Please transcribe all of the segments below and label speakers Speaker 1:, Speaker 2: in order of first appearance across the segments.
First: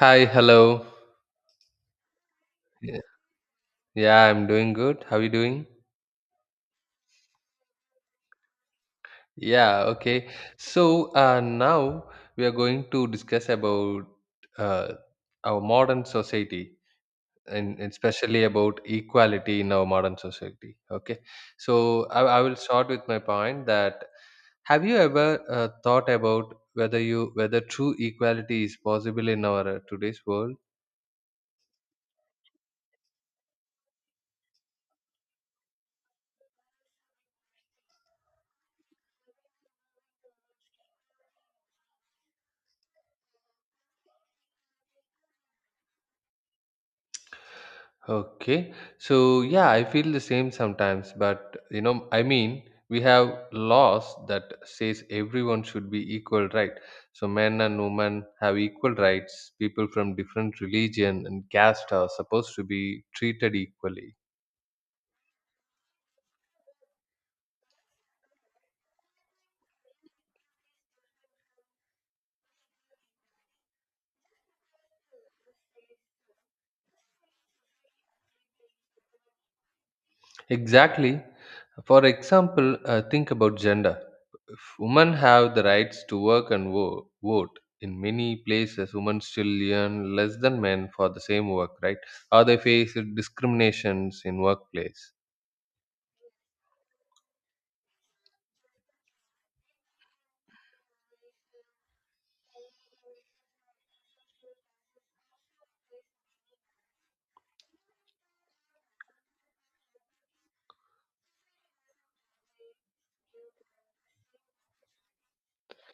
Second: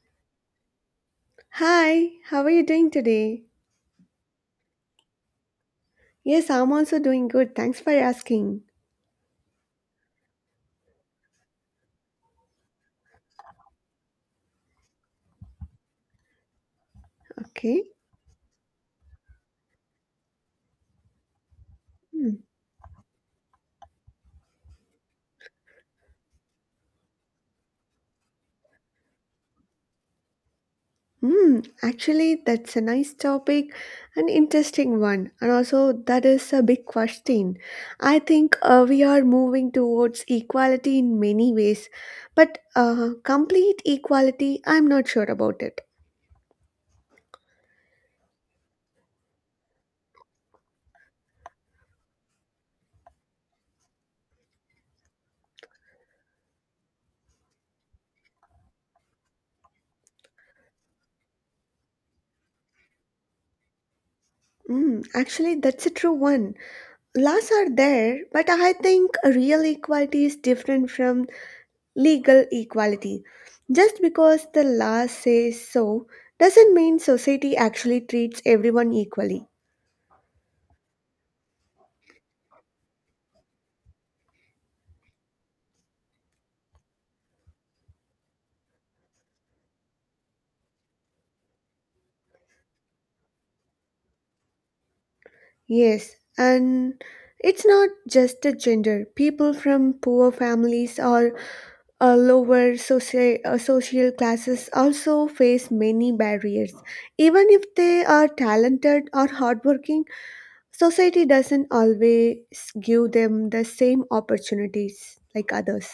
Speaker 1: Hi, hello.
Speaker 2: Hi, how are you doing
Speaker 1: Yeah,
Speaker 2: today?
Speaker 1: Yeah, I'm doing good. How are you doing?
Speaker 2: Yes, I'm also doing good. Thanks for asking.
Speaker 1: Yeah, okay. So now we are going to discuss about uh, our modern society and
Speaker 2: Okay.
Speaker 1: and especially about equality in our modern society. Okay. So I,
Speaker 2: Hmm.
Speaker 1: I will start with my point that have you ever thought about whether true equality is possible in our today's world?
Speaker 2: Actually, that's a nice topic, an interesting one, and also that is a big question. I think we are moving towards equality in many ways, but complete equality, I'm not sure about it.
Speaker 1: Okay. So yeah, I feel the same sometimes, but I mean, we have laws that says everyone should be equal, right? So men and women have equal rights. People from different religion and caste are supposed to be treated equally.
Speaker 2: Actually, that's a true one. Laws are there, but I think real equality is different from legal equality. Just because the law says so doesn't mean society actually treats everyone equally.
Speaker 1: Exactly. For example, think about gender. If women have the rights to work and vote. In many places, women still earn less than men for the same work, right? Or they face discriminations in workplace.
Speaker 2: Yes, and it's not just the gender. People from poor families or lower social classes also face many barriers. Even if they are talented or hardworking, society doesn't always give them the same opportunities like others.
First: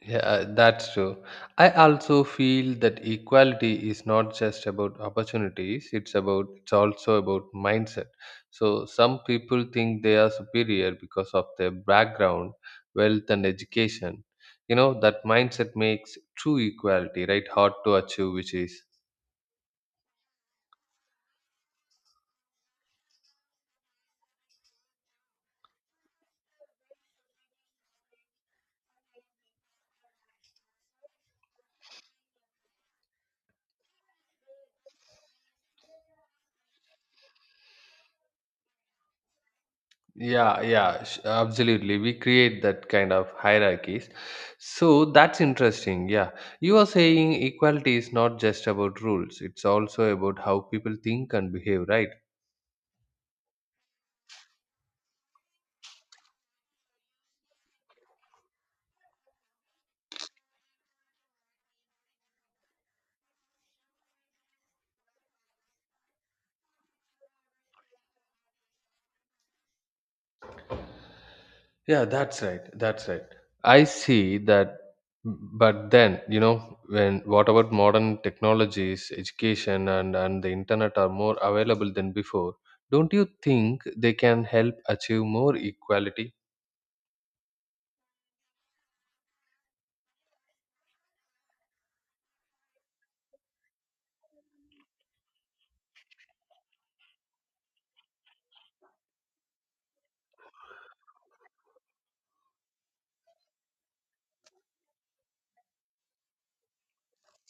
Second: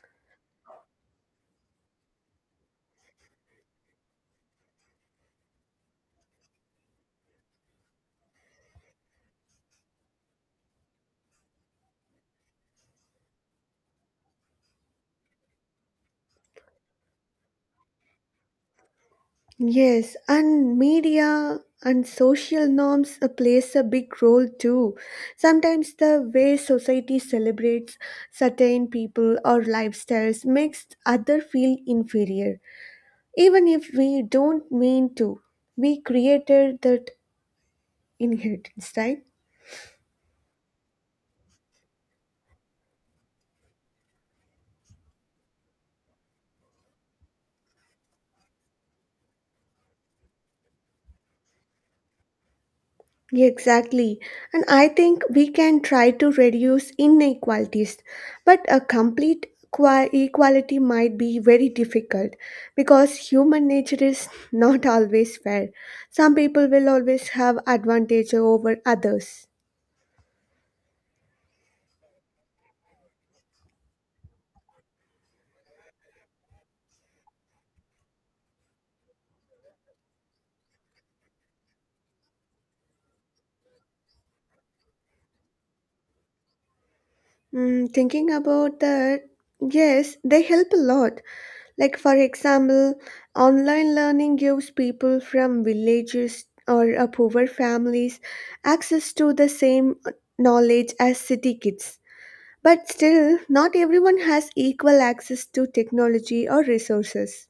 Speaker 1: Yeah, that's true. I also feel that equality is not just about opportunities, it's also about mindset. So some people think they are superior because of their background, wealth and education. That mindset makes true equality, right? Hard to achieve, which is
Speaker 2: Yes, and media and social norms plays a big role too. Sometimes the way society celebrates certain people or lifestyles makes other feel inferior, even if we don't mean to. We created that inheritance, right?
Speaker 1: yeah, yeah, absolutely. We create that kind of hierarchies. So that's interesting. Yeah. You are saying equality is not just about rules, it's also about how people think and behave, right?
Speaker 2: Yeah, exactly. And I think we can try to reduce inequalities, but a complete equality might be very difficult because human nature is not always fair. Some people will always have advantage over others.
Speaker 1: Yeah, that's right. That's right. I see that. But then, when what about modern technologies, education, and the internet are more available than before? Don't you think they can help achieve more equality?
Speaker 2: Thinking about that, yes, they help a lot. Like, for example, online learning gives people from villages or poor families access to the same knowledge as city kids. But still, not everyone has equal access to technology or resources.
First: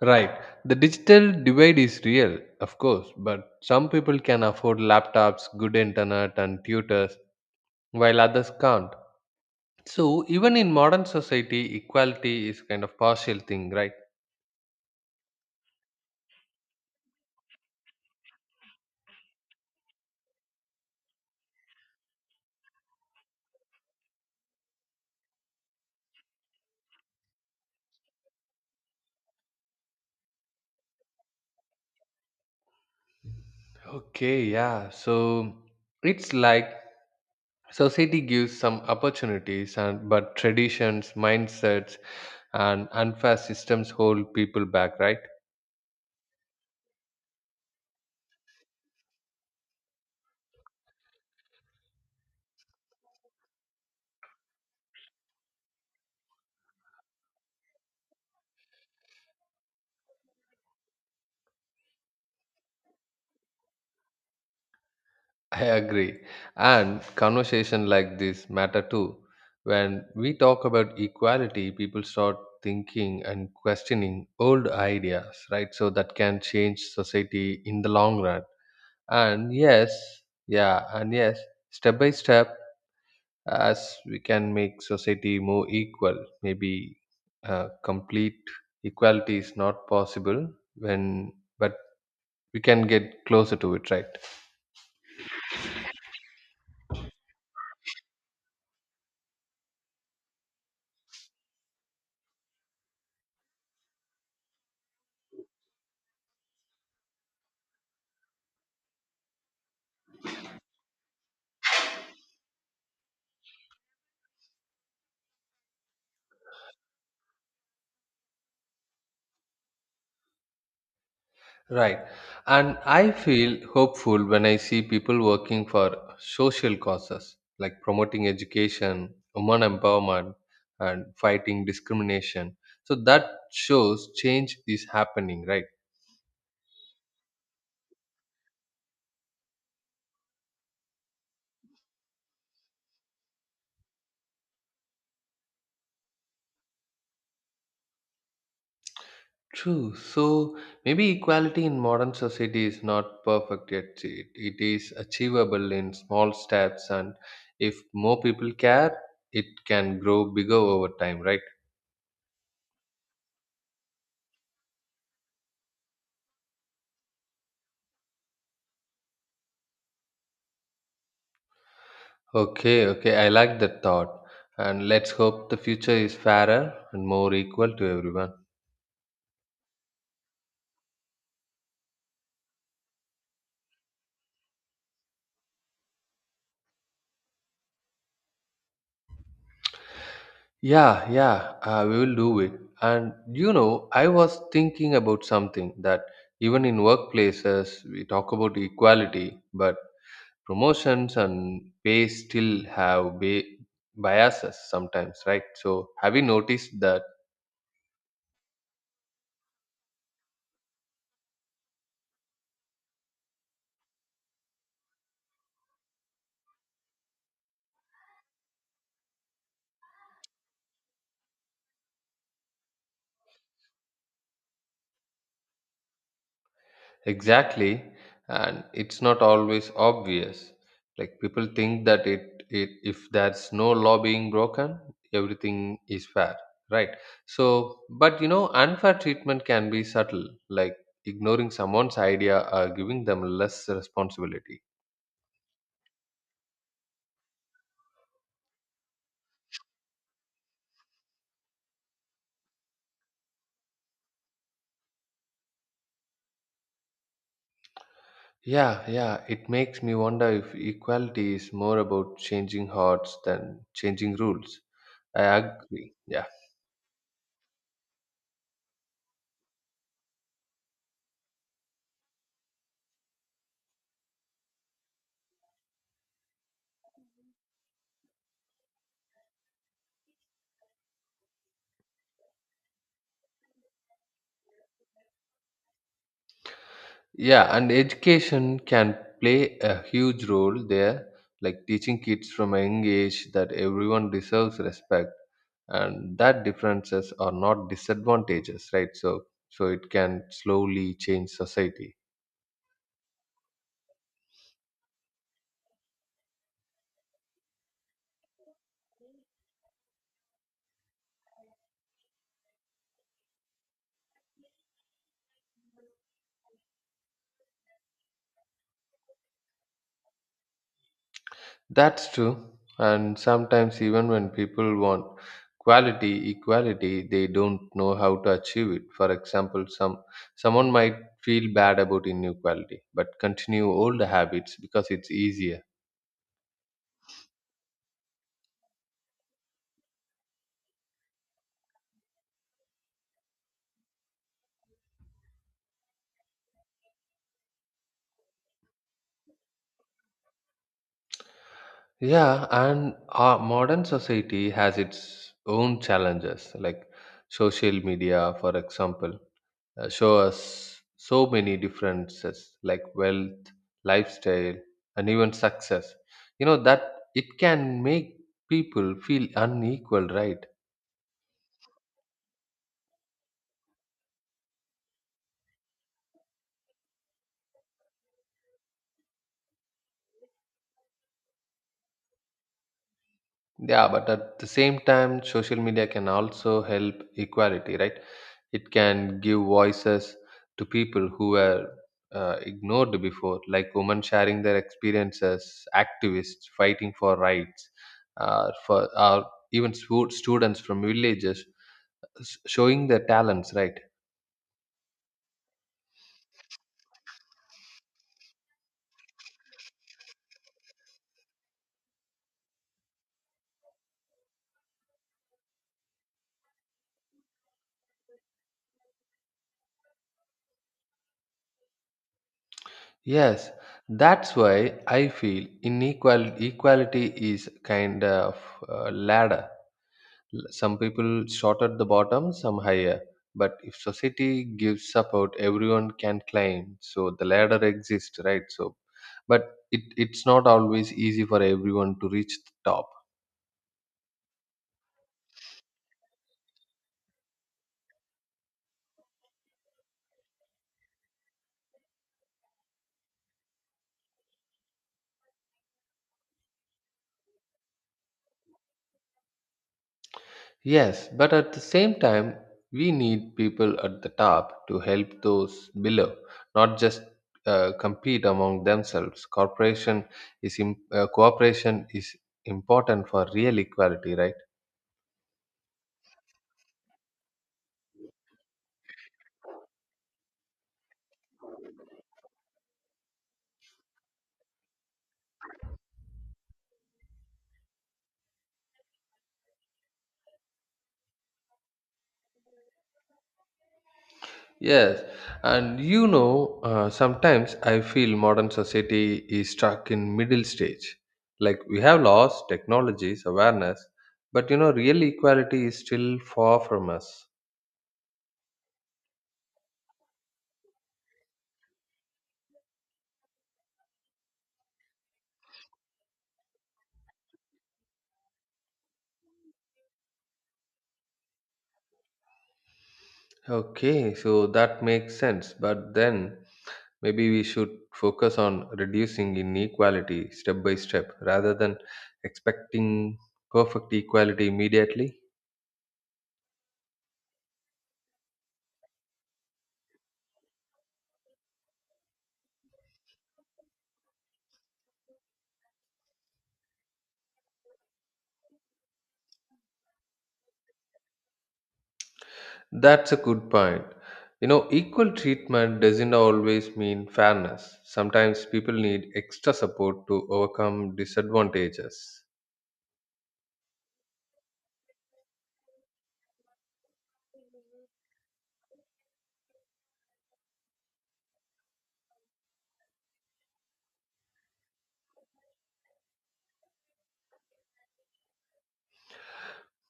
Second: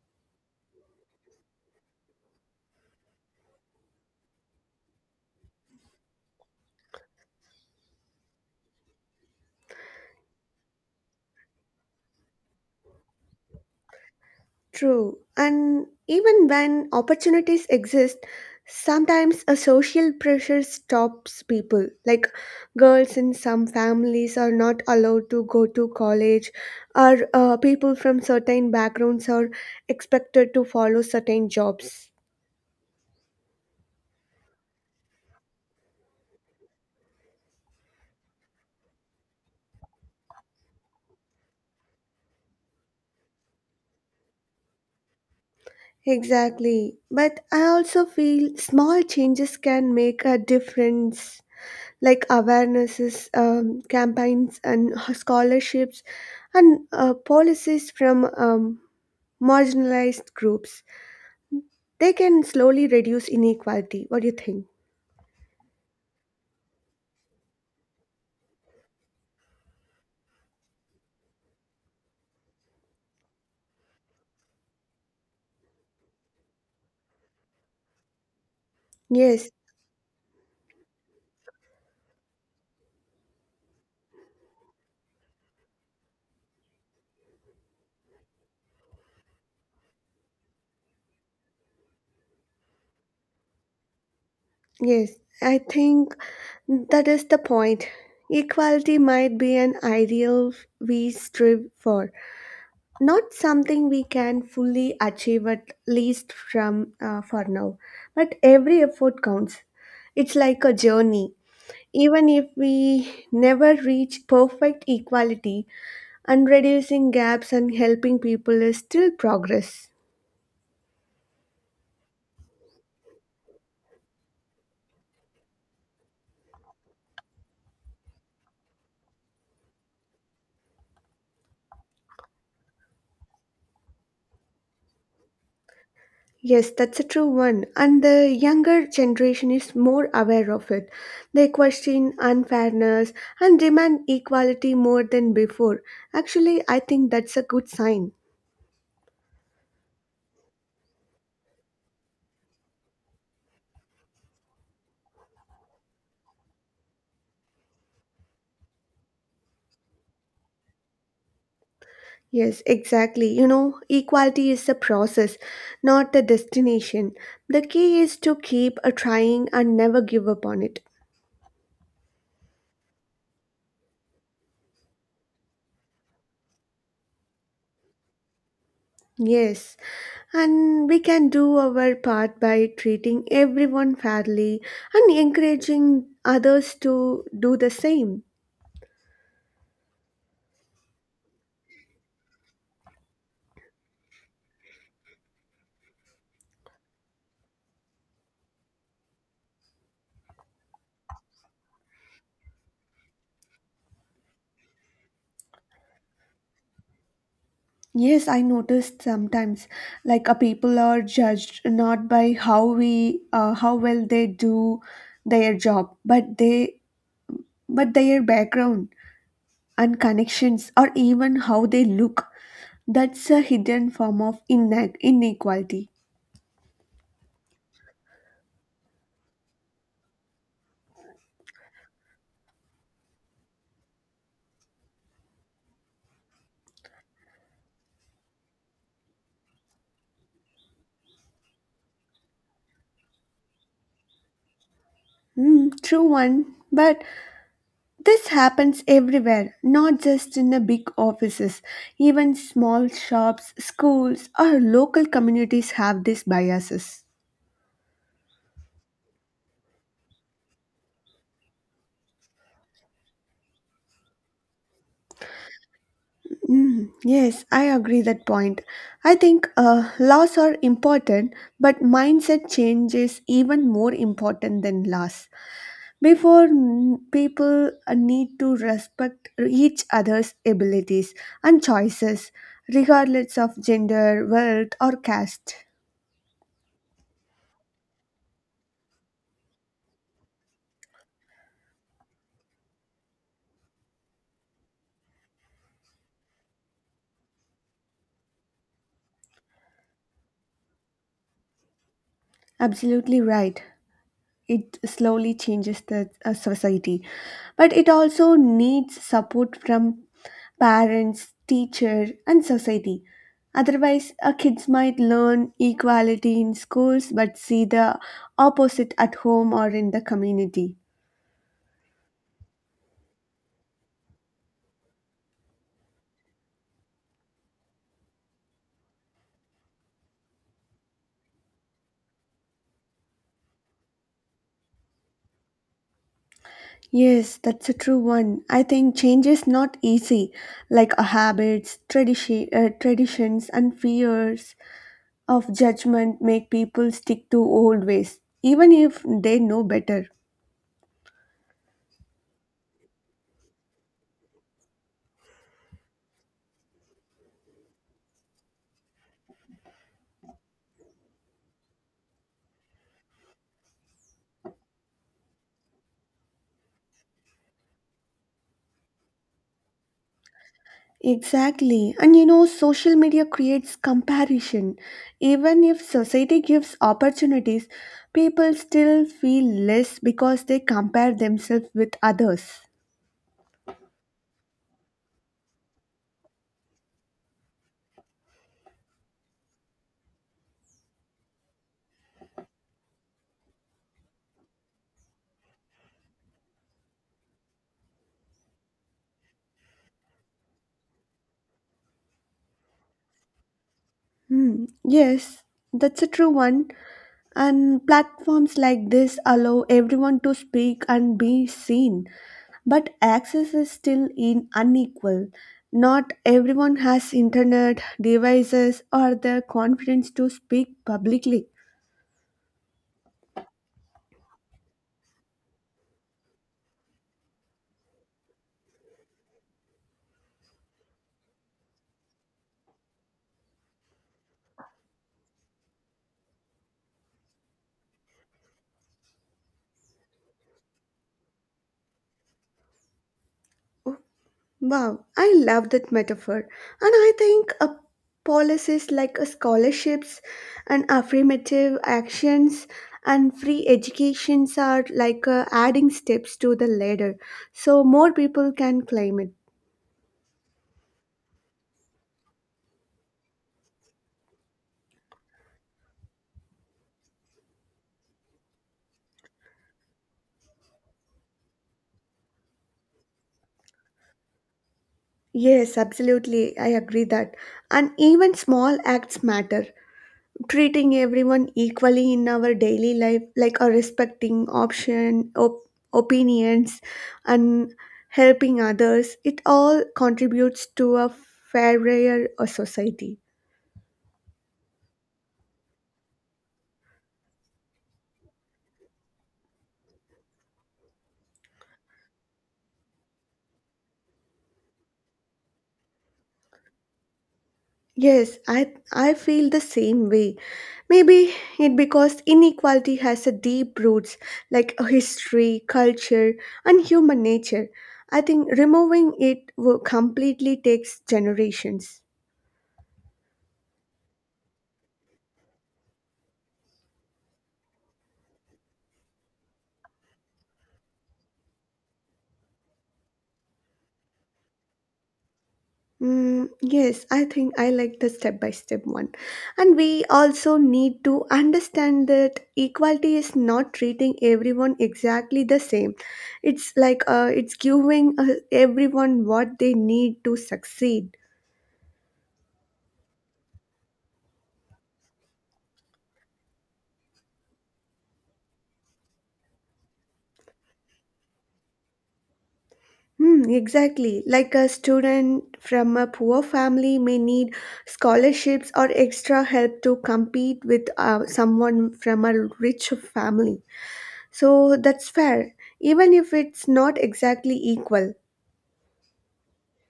Speaker 1: Right. The digital divide is real, of course, but some people can afford laptops, good internet, and tutors, while others can't. So, even in modern society, equality is kind of partial thing, right?
Speaker 2: True. And even when opportunities exist, sometimes a social pressure stops people. Like girls in some families are not allowed to go to college, or people from certain backgrounds are expected to follow certain jobs.
Speaker 1: Okay, yeah. So, it's like society gives some opportunities and but traditions, mindsets, and unfair systems hold people back, right?
Speaker 2: Exactly. But I also feel small changes can make a difference like awarenesses, campaigns, and scholarships, and policies from marginalized groups. They can slowly reduce inequality. What do you think?
Speaker 1: I agree. And conversation like this matter too. When we talk about equality, people start thinking and questioning old ideas, right? So that can change society in the long run.
Speaker 2: Yes,
Speaker 1: And yes, yeah, and yes, step by step, as we can make society more equal, maybe complete equality is not possible when, but we can get closer to it, right?
Speaker 2: yes. I think that is the point. Equality might be an ideal we strive for, not something we can fully achieve at least from for now. But every effort counts. It's like a journey. Even if we never reach perfect equality, and reducing gaps and helping people is still progress.
Speaker 1: Right. And I feel hopeful when I see people working for social causes like promoting education, women empowerment, and fighting discrimination. So that shows change is happening, right?
Speaker 2: Yes, that's a true one. And the younger generation is more aware of it. They question unfairness and demand equality more than before. Actually, I think that's a good sign.
Speaker 1: True. So maybe equality in modern society is not perfect yet. It is achievable in small steps, and if more people care, it can grow bigger over time, right?
Speaker 2: Yes, exactly. You know, equality is a process, not a destination. The key is to keep a trying and never give up on it.
Speaker 1: Okay, okay, I like that thought. And let's hope the future is fairer and more equal to everyone.
Speaker 2: Yes. And we can do our part by treating everyone fairly and encouraging others to do the same.
Speaker 1: Yeah, yeah, we will do it. And I was thinking about something that even in workplaces, we talk about equality, but promotions and pay still have biases sometimes, right? So, have you noticed that?
Speaker 2: Yes, I noticed sometimes like a people are judged not by how well they do their job, but their background and connections or even how they look. That's a hidden form of inequality.
Speaker 1: Exactly, and it's not always obvious. Like people think that it if there's no law being broken, everything is fair, right? So, but unfair treatment can be subtle, like ignoring someone's idea or giving them less responsibility.
Speaker 2: True one, but this happens everywhere, not just in the big offices. Even small shops, schools, or local communities have these biases.
Speaker 1: Yeah, yeah, it makes me wonder if equality is more about changing hearts than changing rules. I agree. Yeah.
Speaker 2: Yes, I agree that point. I think laws are important, but mindset change is even more important than laws. Before people need to respect each other's abilities and choices, regardless of gender, wealth, or caste.
Speaker 1: Yeah, and education can play a huge role there, like teaching kids from a young age that everyone deserves respect and that differences are not disadvantages, right? So it can slowly change society.
Speaker 2: Absolutely right. It slowly changes the society, but it also needs support from parents teacher and society. Otherwise kids might learn equality in schools but see the opposite at home or in the community.
Speaker 1: That's true. And sometimes even when people want equality, they don't know how to achieve it. For example, someone might feel bad about inequality, but continue old habits because it's easier.
Speaker 2: Yes, that's a true one. I think change is not easy like habits traditions and fears of judgment make people stick to old ways even if they know better.
Speaker 1: Yeah, and our modern society has its own challenges, like social media, for example, show us so many differences like wealth, lifestyle, and even success. That it can make people feel unequal, right?
Speaker 2: Exactly. And you know, social media creates comparison. Even if society gives opportunities, people still feel less because they compare themselves with others.
Speaker 1: Yeah, but at the same time, social media can also help equality, right? It can give voices to people who were ignored before, like women sharing their experiences, activists fighting for rights, for or even students from villages showing their talents. Right?
Speaker 2: Hmm. Yes, that's a true one. And platforms like this allow everyone to speak and be seen. But access is still in unequal. Not everyone has internet, devices, or the confidence to speak publicly.
Speaker 1: Yes, that's why I feel inequality equality is kind of a ladder. Some people shorter at the bottom, some higher. But if society gives support, everyone can climb. So the ladder exists, right? So, but it's not always easy for everyone to reach the top.
Speaker 2: Wow, I love that metaphor. And I think a policies like a scholarships and affirmative actions and free educations are like adding steps to the ladder so more people can claim it.
Speaker 1: Yes, but at the same time, we need people at the top to help those below, not just compete among themselves. Cooperation is important for real equality, right?
Speaker 2: Yes, absolutely. I agree that. And even small acts matter. Treating everyone equally in our daily life like a respecting opinions and helping others, it all contributes to a fairer society.
Speaker 1: Yes, and sometimes I feel modern society is stuck in middle stage. Like we have laws, technologies, awareness, but real equality is still far from us.
Speaker 2: Yes, I feel the same way. Maybe it because inequality has a deep roots like a history, culture, and human nature. I think removing it will completely takes generations.
Speaker 1: Okay, so that makes sense. But then maybe we should focus on reducing inequality step by step rather than expecting perfect equality immediately.
Speaker 2: Yes, I think I like the step by step one. And we also need to understand that equality is not treating everyone exactly the same. It's giving everyone what they need to succeed.
Speaker 1: That's a good point. You know, equal treatment doesn't always mean fairness. Sometimes people need extra support to overcome disadvantages.
Speaker 2: Exactly. Like a student from a poor family may need scholarships or extra help to compete with someone from a rich family. So that's fair, even if it's not exactly equal.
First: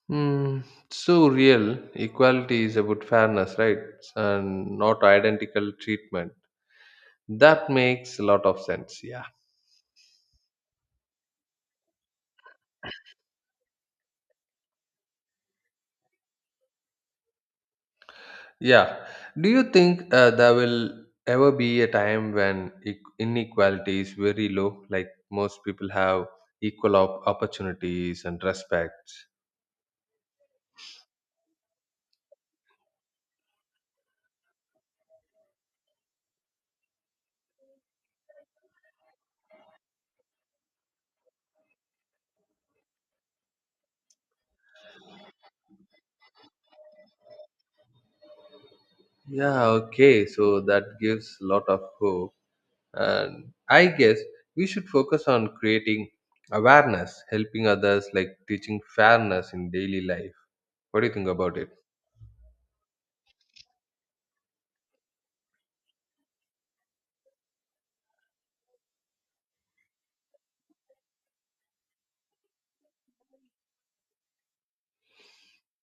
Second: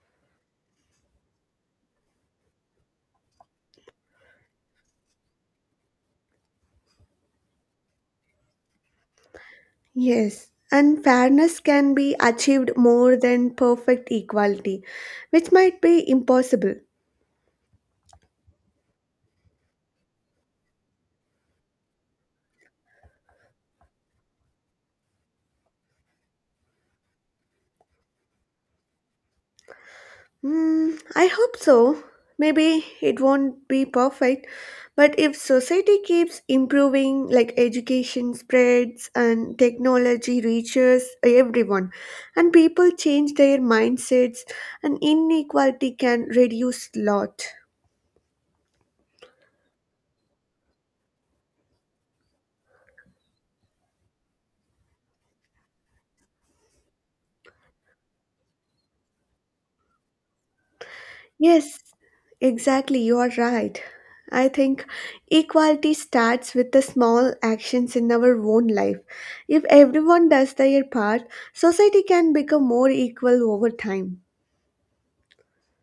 Speaker 1: Hmm. So, real equality is about fairness, right? And not identical treatment. That makes a lot of sense. Yeah.
Speaker 2: Yes, and fairness can be achieved more than perfect equality, which might be impossible.
Speaker 1: Yeah. Do you think there will ever be a time when inequality is very low, like most people have equal opportunities and respect?
Speaker 2: I hope so. Maybe it won't be perfect, but if society keeps improving, like education spreads and technology reaches everyone, and people change their mindsets, and inequality can reduce lot.
Speaker 1: Yeah, okay. So that gives a lot of hope. And I guess we should focus on creating awareness, helping others, like teaching fairness in daily life. What do you think about it?
Speaker 2: Yes, exactly. You are right. I think equality starts with the small actions in our own life. If everyone does their part, society can become more equal over time.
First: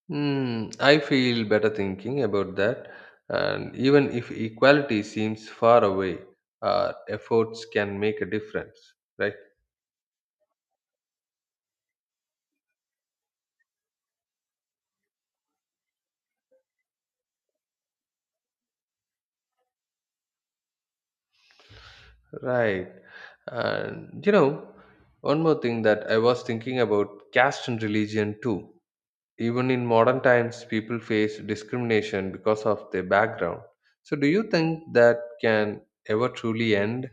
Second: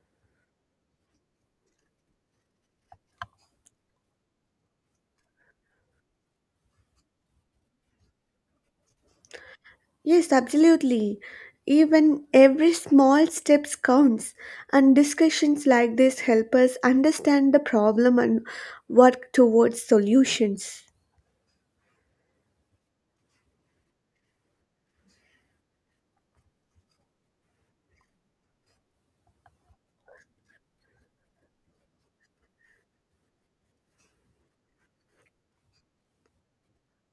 Speaker 1: Hmm, I feel better thinking about that. And even if equality seems far away, our efforts can make a difference, right?
Speaker 2: Yes, absolutely. Even every small steps counts, and discussions like this help us understand the problem and work towards solutions.
Speaker 1: Right. And one more thing that I was thinking about caste and religion too. Even in modern times, people face discrimination because of their background. So, do you think that can ever truly end?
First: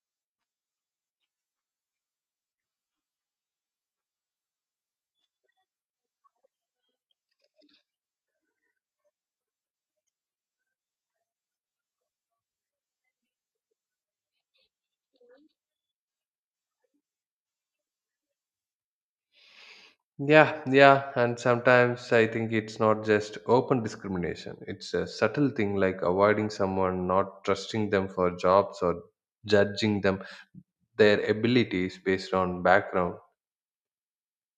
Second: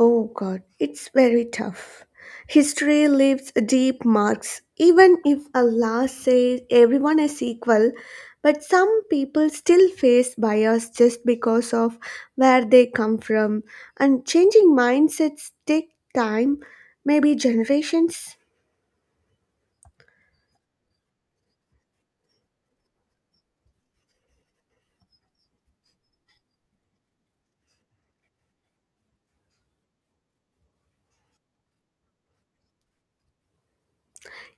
Speaker 2: Oh God, it's very tough. History leaves deep marks, even if Allah says everyone is equal, but some people still face bias just because of where they come from, and changing mindsets take time, maybe generations.
Speaker 1: Yeah, yeah, and sometimes I think it's not just open discrimination. It's a subtle thing like avoiding someone, not trusting them for jobs or judging them their abilities based on background.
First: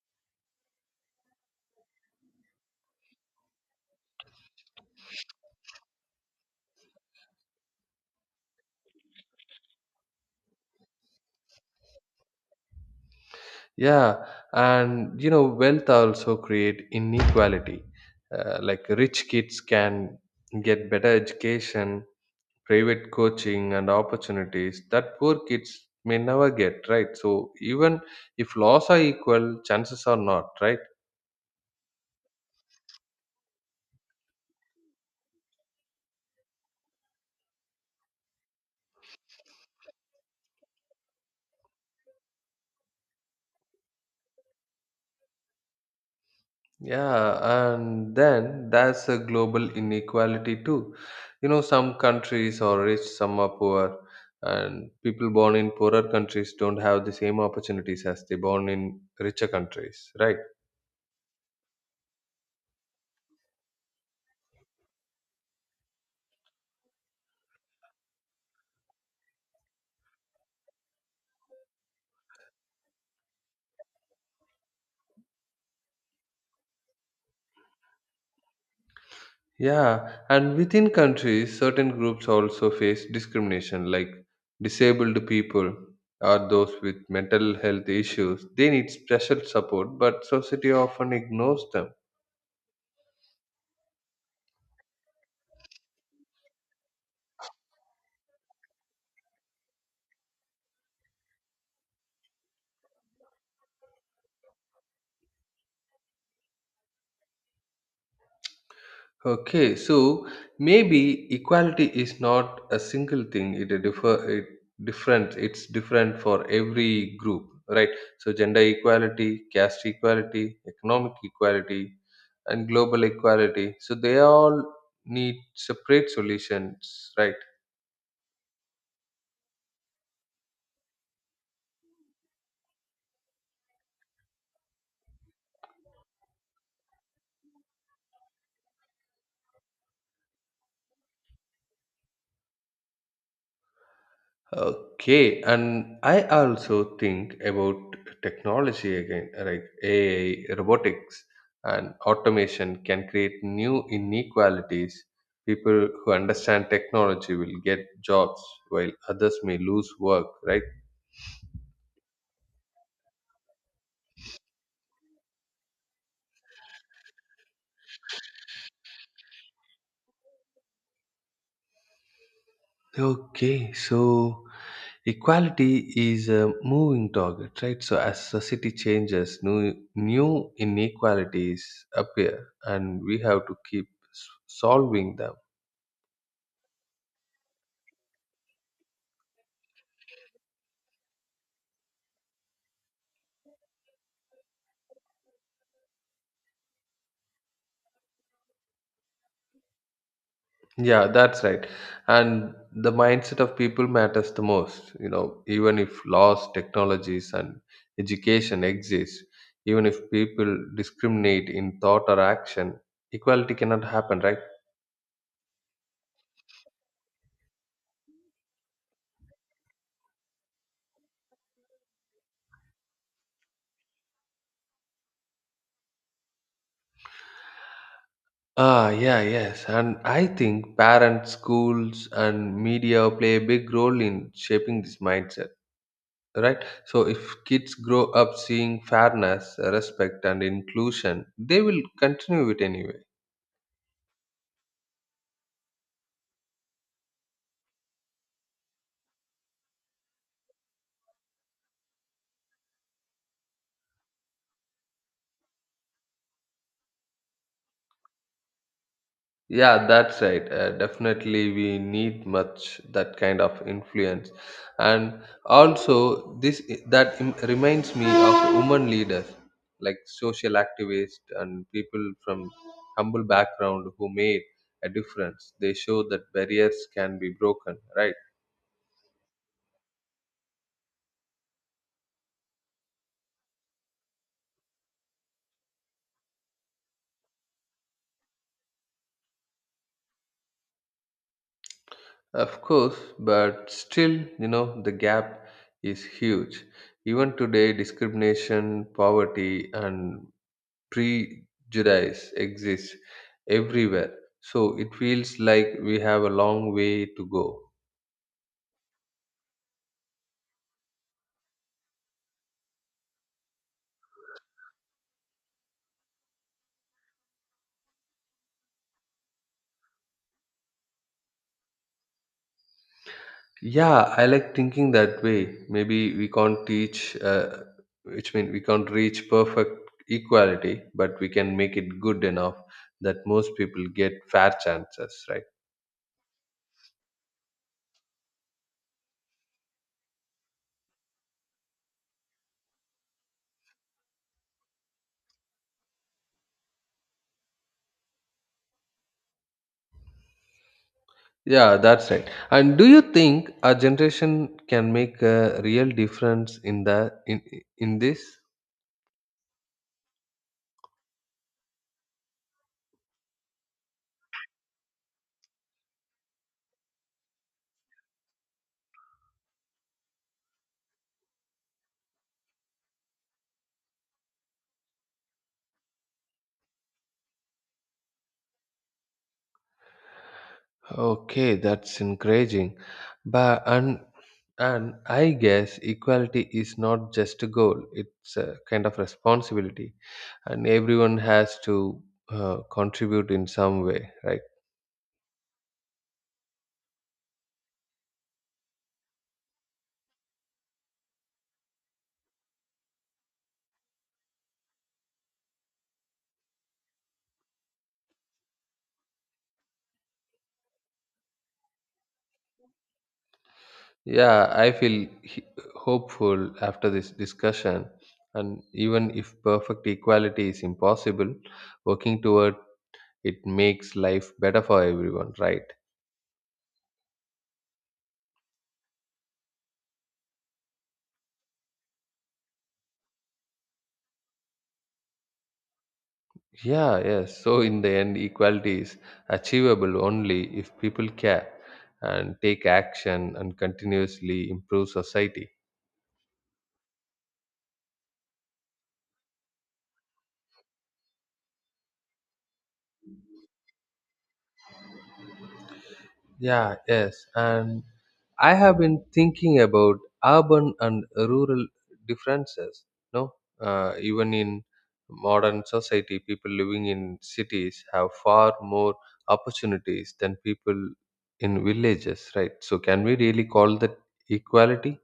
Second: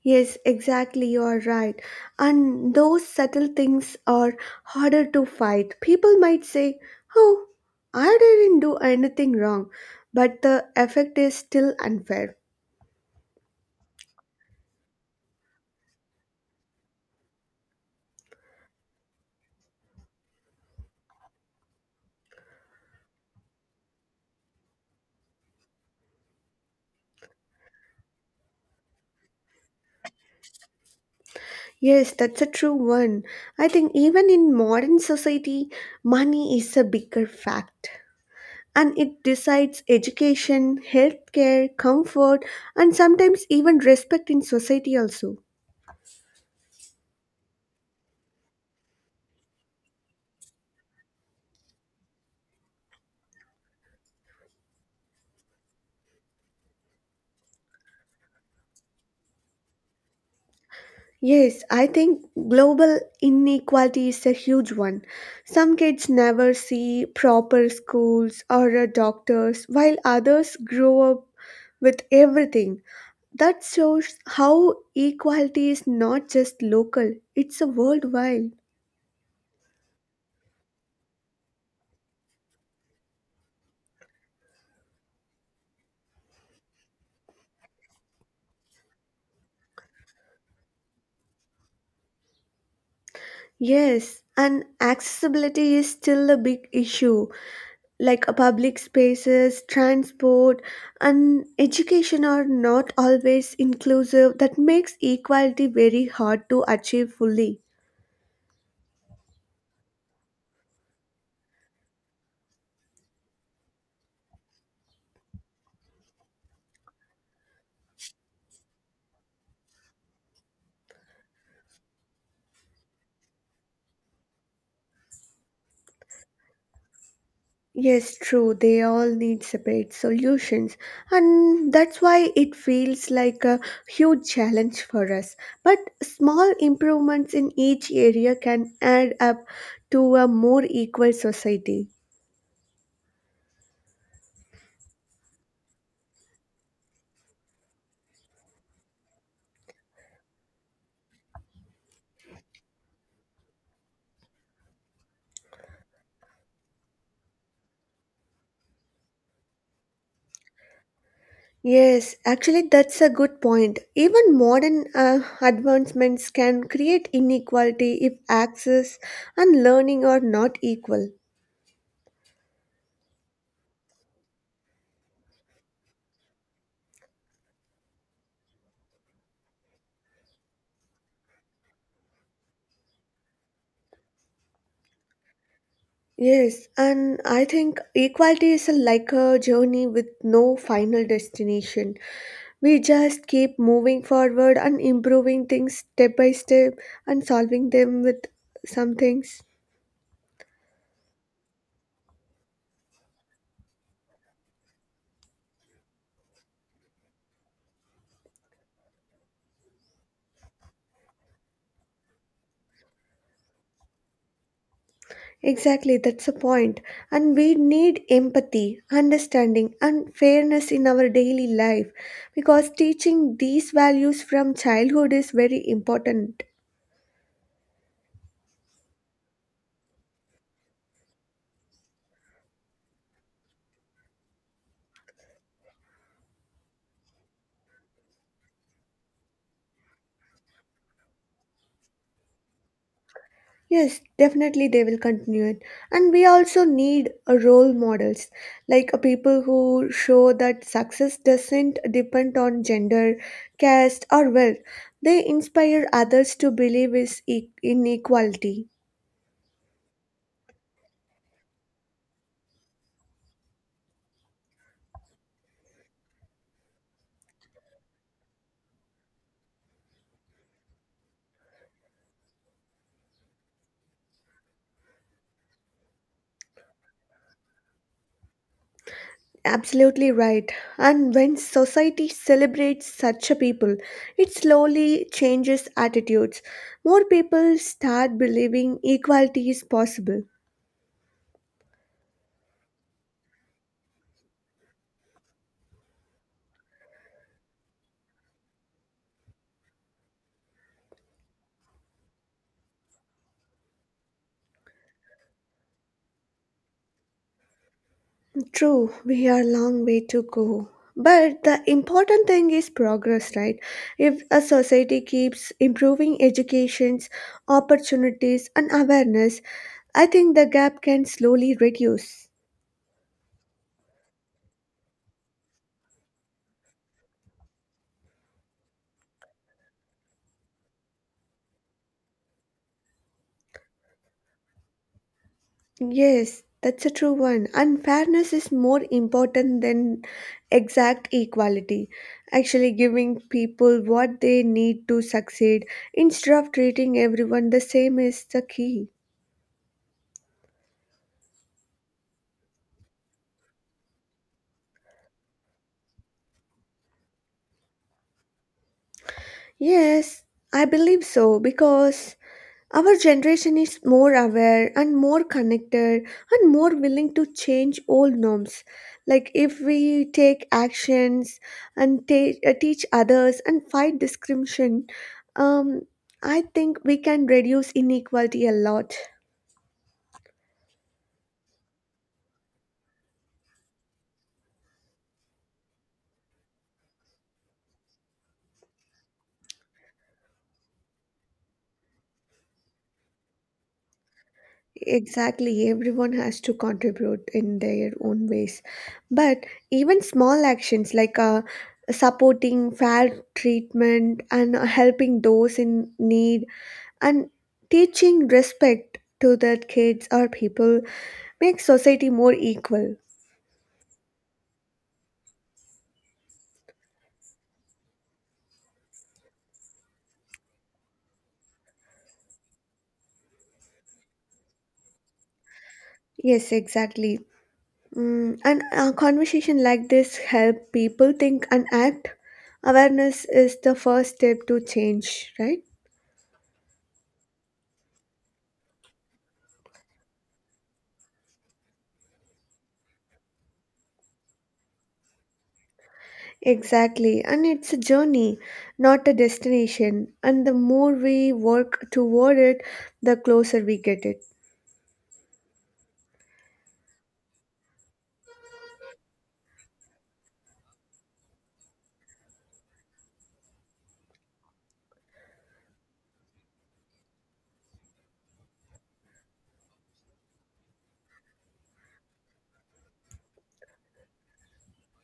Speaker 2: Yes, exactly, you are right. And those subtle things are harder to fight. People might say, oh, I didn't do anything wrong, but the effect is still unfair.
Speaker 1: Yeah, and wealth also create inequality. Like rich kids can get better education private coaching and opportunities that poor kids may never get, right? So even if laws are equal, chances are not, right?
Speaker 2: Yes, that's a true one. I think even in modern society, money is a bigger fact. And it decides education, healthcare, comfort, and sometimes even respect in society also.
Speaker 1: Yeah, and then there's a global inequality too. You know, some countries are rich, some are poor, and people born in poorer countries don't have the same opportunities as they born in richer countries, right?
Speaker 2: Yes, I think global inequality is a huge one. Some kids never see proper schools or doctors, while others grow up with everything. That shows how equality is not just local, it's a worldwide.
Speaker 1: Yeah, and within countries, certain groups also face discrimination, like disabled people or those with mental health issues. They need special support, but society often ignores them.
Speaker 2: Yes, and accessibility is still a big issue. Like public spaces, transport, and education are not always inclusive, that makes equality very hard to achieve fully.
Speaker 1: Okay, so maybe equality is not a single thing. It a differ it different. It's different for every group, right? So gender equality, caste equality, economic equality, and global equality. So they all need separate solutions, right?
Speaker 2: Yes, true, they all need separate solutions, and that's why it feels like a huge challenge for us. But small improvements in each area can add up to a more equal society.
Speaker 1: Okay, and I also think about technology again, like AI, robotics, and automation can create new inequalities. People who understand technology will get jobs while others may lose work, right?
Speaker 2: Yes, actually, that's a good point. Even modern advancements can create inequality if access and learning are not equal.
Speaker 1: Okay, so equality is a moving target, right? So as society changes, new inequalities appear, and we have to keep s- solving them.
Speaker 2: Yes, and I think equality is like a journey with no final destination. We just keep moving forward and improving things step by step and solving them with some things.
Speaker 1: Yeah, that's right. And the mindset of people matters the most. You know, even if laws, technologies, and education exist, even if people discriminate in thought or action, equality cannot happen, right?
Speaker 2: Exactly, that's the point. And we need empathy, understanding, and fairness in our daily life because teaching these values from childhood is very important.
Speaker 1: Ah, yeah, yes. And I think parents, schools, and media play a big role in shaping this mindset, right? So if kids grow up seeing fairness, respect, and inclusion, they will continue it anyway.
Speaker 2: Yes, definitely they will continue it. And we also need a role models, like a people who show that success doesn't depend on gender, caste, or wealth. They inspire others to believe in equality.
Speaker 1: Yeah, that's right. Definitely, we need much that kind of influence, and also reminds me of women leaders like social activists and people from humble background who made a difference. They show that barriers can be broken, right?
Speaker 2: Absolutely right. And when society celebrates such a people, it slowly changes attitudes. More people start believing equality is possible.
Speaker 1: Of course, but still, you know, the gap is huge. Even today, discrimination, poverty, and prejudice exists everywhere. So it feels like we have a long way to go.
Speaker 2: True, we are a long way to go. But the important thing is progress, right? If a society keeps improving educations, opportunities, and awareness, I think the gap can slowly reduce.
Speaker 1: Yeah, I like thinking that way. Maybe we can't teach, which means we can't reach perfect equality, but we can make it good enough that most people get fair chances, right?
Speaker 2: Yes, that's a true one. Unfairness is more important than exact equality. Actually, giving people what they need to succeed instead of treating everyone the same is the key.
Speaker 1: Yeah, that's right. And do you think our generation can make a real difference in that in this?
Speaker 2: Yes, I believe so because our generation is more aware and more connected and more willing to change old norms. Like, if we take actions and teach others and fight discrimination, um, I think we can reduce inequality a lot.
Speaker 1: Okay, that's encouraging. But and I guess equality is not just a goal; it's a kind of responsibility, and everyone has to contribute in some way, right?
Speaker 2: Exactly, everyone has to contribute in their own ways. But even small actions like supporting fair treatment and helping those in need and teaching respect to the kids or people makes society more equal.
Speaker 1: Yeah, I feel hopeful after this discussion, and even if perfect equality is impossible, working toward it makes life better for everyone, right?
Speaker 2: Yes, exactly. And a conversation like this help people think and act. Awareness is the first step to change, right?
Speaker 1: Yeah, yes. So, in the end, equality is achievable only if people care and take action and continuously improve society.
Speaker 2: Exactly, and it's a journey, not a destination, and the more we work toward it, the closer we get it.
Speaker 1: Yeah, yes. And I have been thinking about urban and rural differences. No, even in modern society, people living in cities have far more opportunities than people in villages, right? So, can we really call that equality?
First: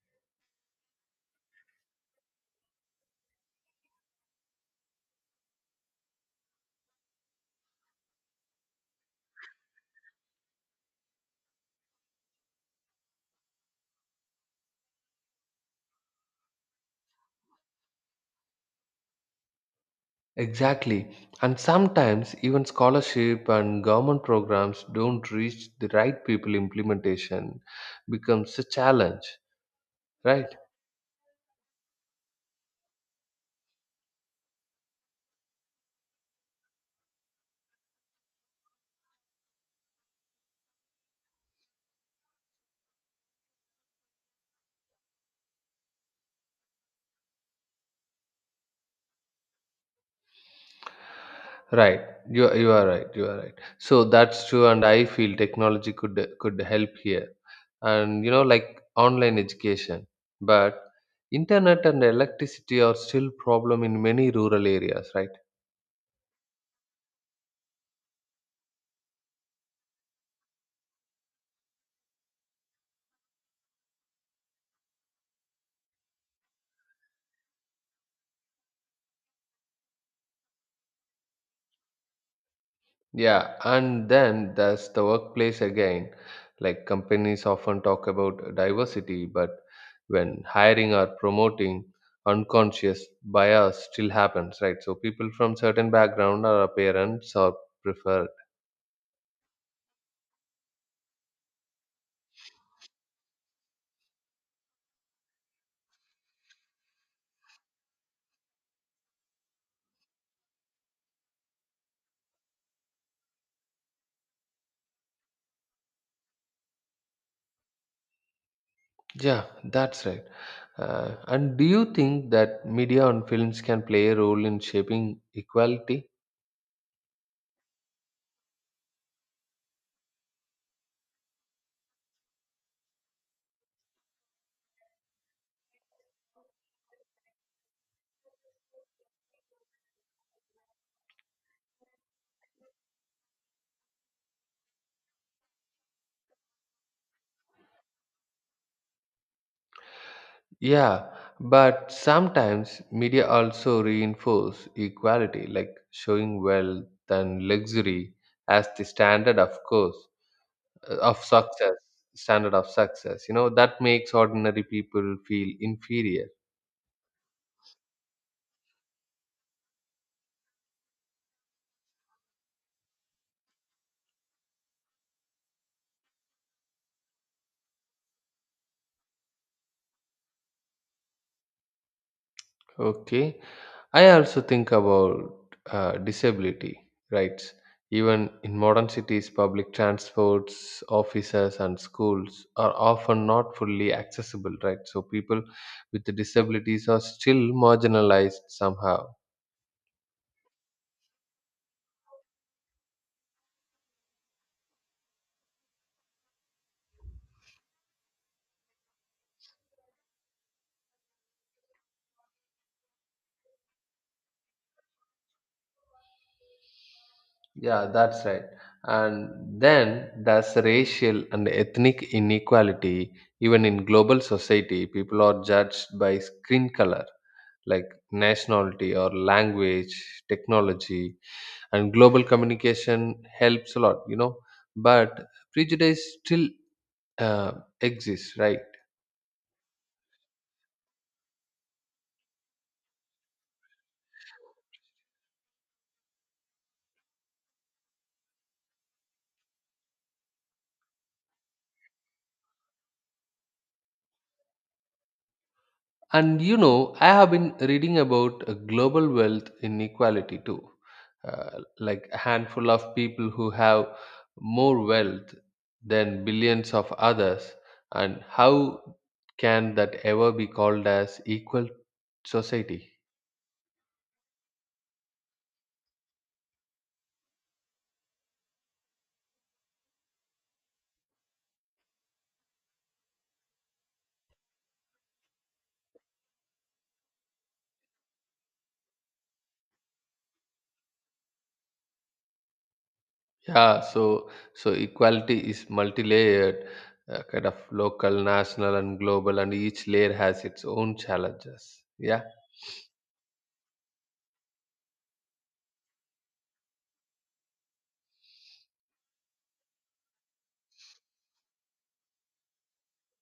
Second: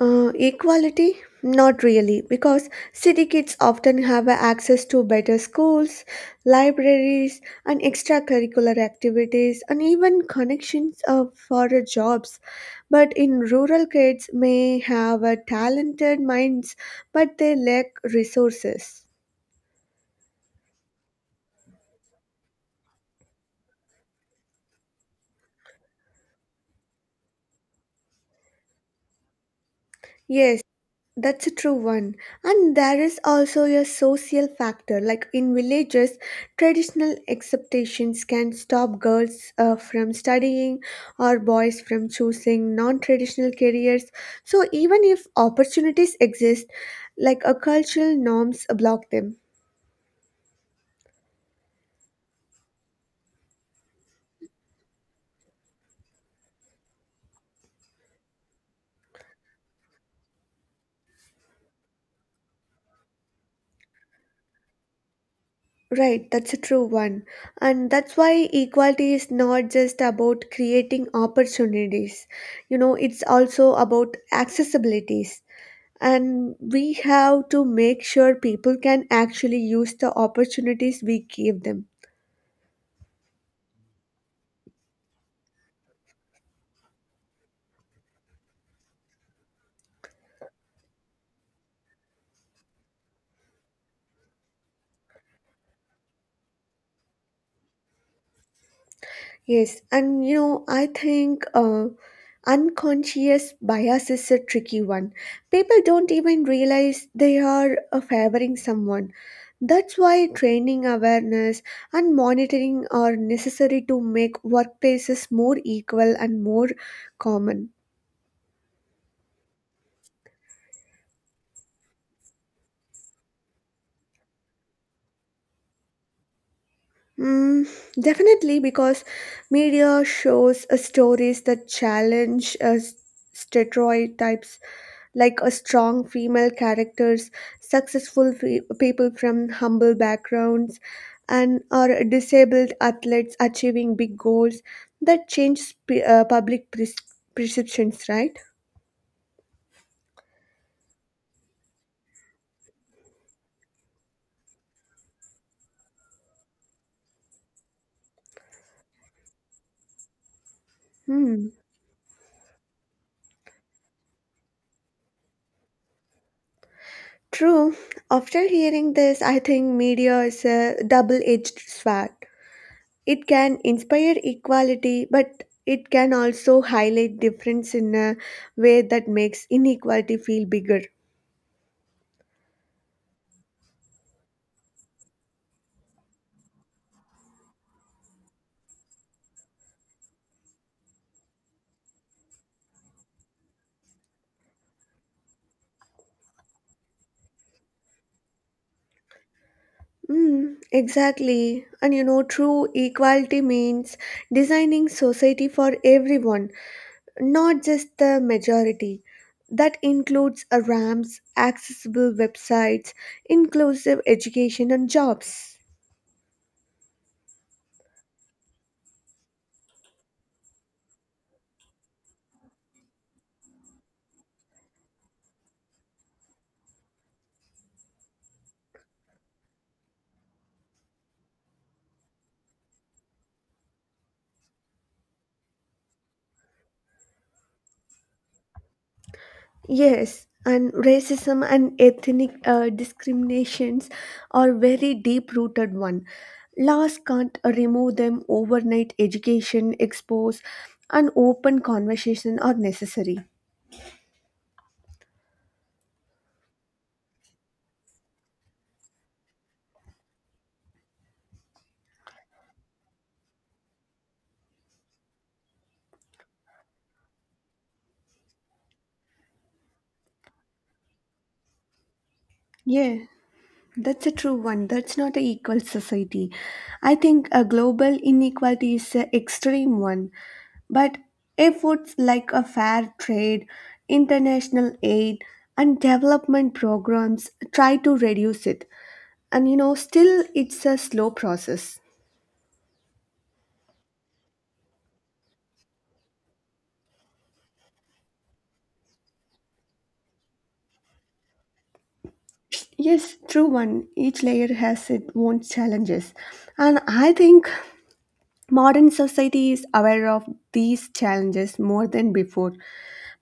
Speaker 2: Equality? Not really, because city kids often have access to better schools, libraries, and extracurricular activities, and even connections for jobs. But in rural kids may have talented minds, but they lack resources.
Speaker 1: Exactly. And sometimes even scholarship and government programs don't reach the right people implementation becomes a challenge, right?
Speaker 2: Yes, that's a true one. And there is also a social factor. Like in villages, traditional expectations can stop girls from studying or boys from choosing non traditional careers. So even if opportunities exist, like a cultural norms block them.
Speaker 1: Right. You are right. You are right. So that's true and I feel technology could help here. And you know like online education. But internet and electricity are still problem in many rural areas, right?
Speaker 2: Right, that's a true one. And that's why equality is not just about creating opportunities. You know, it's also about accessibilities. And we have to make sure people can actually use the opportunities we give them.
Speaker 1: Yeah, and then there's the workplace again. Like companies often talk about diversity, but when hiring or promoting, unconscious bias still happens, right? So people from certain background or appearance are preferred.
Speaker 2: Yes, and you know, I think unconscious bias is a tricky one. People don't even realize they are favoring someone. That's why training awareness and monitoring are necessary to make workplaces more equal and more common.
Speaker 1: Yeah, that's right. And do you think that media and films can play a role in shaping equality?
Speaker 2: Mm, Definitely, because media shows stories that challenge stereotypes, like a strong female characters, successful people from humble backgrounds, and or disabled athletes achieving big goals that change public perceptions, right?
Speaker 1: Yeah, but sometimes media also reinforce equality, like showing wealth and luxury as the standard of course uh, of
Speaker 2: Hmm.
Speaker 1: success, standard of success. You know, that makes ordinary people feel inferior.
Speaker 2: True. After hearing this, I think media is a double-edged sword. It can inspire equality, but it can also highlight difference in a way that makes inequality feel bigger.
Speaker 1: Okay. I also think about disability rights. Even in modern cities, public transports, offices, and schools are often not fully accessible, right? So people with disabilities are still marginalized somehow.
Speaker 2: Exactly. And you know, true equality means designing society for everyone, not just the majority. That includes a ramps, accessible websites, inclusive education, and jobs.
Speaker 1: Yeah, that's right. And then there's racial and ethnic inequality. Even in global society, people are judged by skin color, like nationality or language, technology and global communication helps a lot, you know, but prejudice still uh, exists, right?
Speaker 2: Yes, and racism and ethnic discriminations are very deep rooted one. Laws can't remove them overnight. Education, expose, and open conversation are necessary.
Speaker 1: And you know, I have been reading about global wealth inequality too, uh, like a handful of people who have more wealth than billions of others, and how can that ever be called as equal society?
Speaker 2: Yeah, that's a true one. That's not an equal society. I think a global inequality is an extreme one. But efforts like a fair trade, international aid, and development programs try to reduce it. And you know, still it's a slow process.
Speaker 1: Yeah, so so equality is multi-layered, kind of local, national, and global, and each layer has its own challenges. Yeah,
Speaker 2: Yes, true one. Each layer has its own challenges. And I think modern society is aware of these challenges more than before.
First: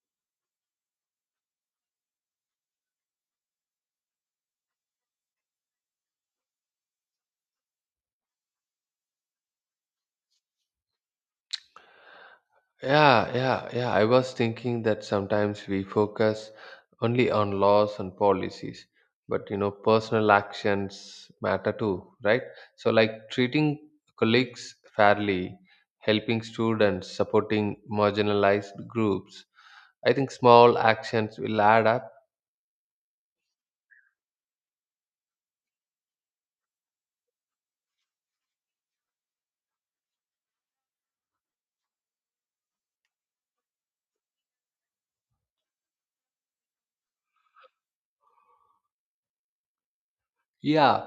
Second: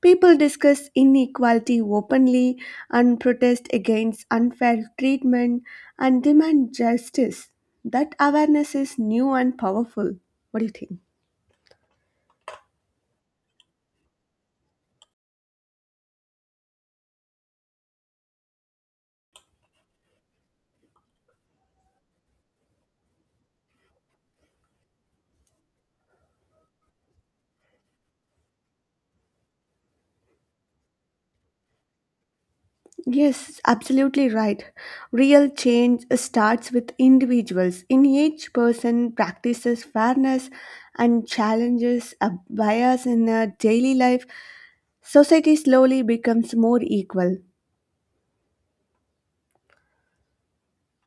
Speaker 2: People discuss inequality openly and protest against unfair treatment and demand justice. That awareness is new and powerful. What do you think?
Speaker 1: yeah. I was thinking that sometimes we focus only on laws and policies, but you know, personal actions matter too, right? So, like treating colleagues fairly, helping students, supporting marginalized groups. I think small actions will add up.
Speaker 2: Yes, absolutely right. Real change starts with individuals. In each person practices fairness and challenges a bias in a daily life, society slowly becomes more equal.
Speaker 1: Yeah.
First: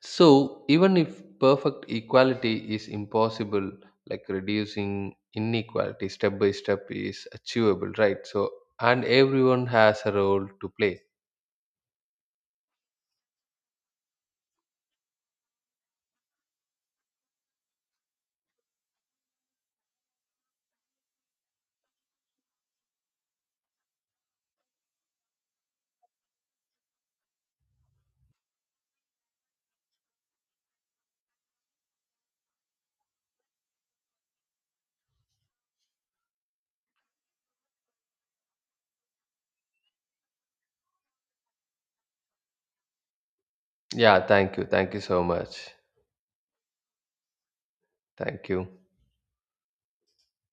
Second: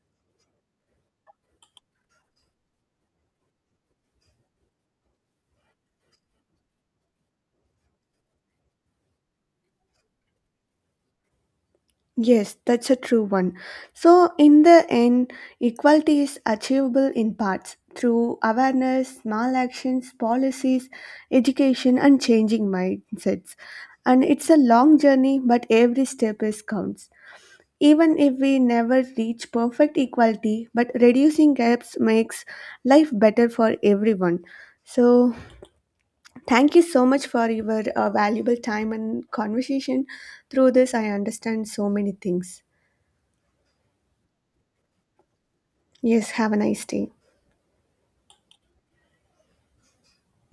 Speaker 1: So even if perfect equality is impossible, like reducing inequality step by step is achievable, right? So and everyone has a role to play.
Speaker 2: Yes, that's a true one. So, in the end, equality is achievable in parts through awareness, small actions, policies, education, and changing mindsets. And it's a long journey, but every step is counts. Even if we never reach perfect equality, but reducing gaps makes life better for everyone. So, thank you so much for your valuable time and conversation. Through this, I understand so many things.
Speaker 1: Yeah, thank you. Thank you so much.
Speaker 2: Yes, have a nice day.
Speaker 1: Thank you.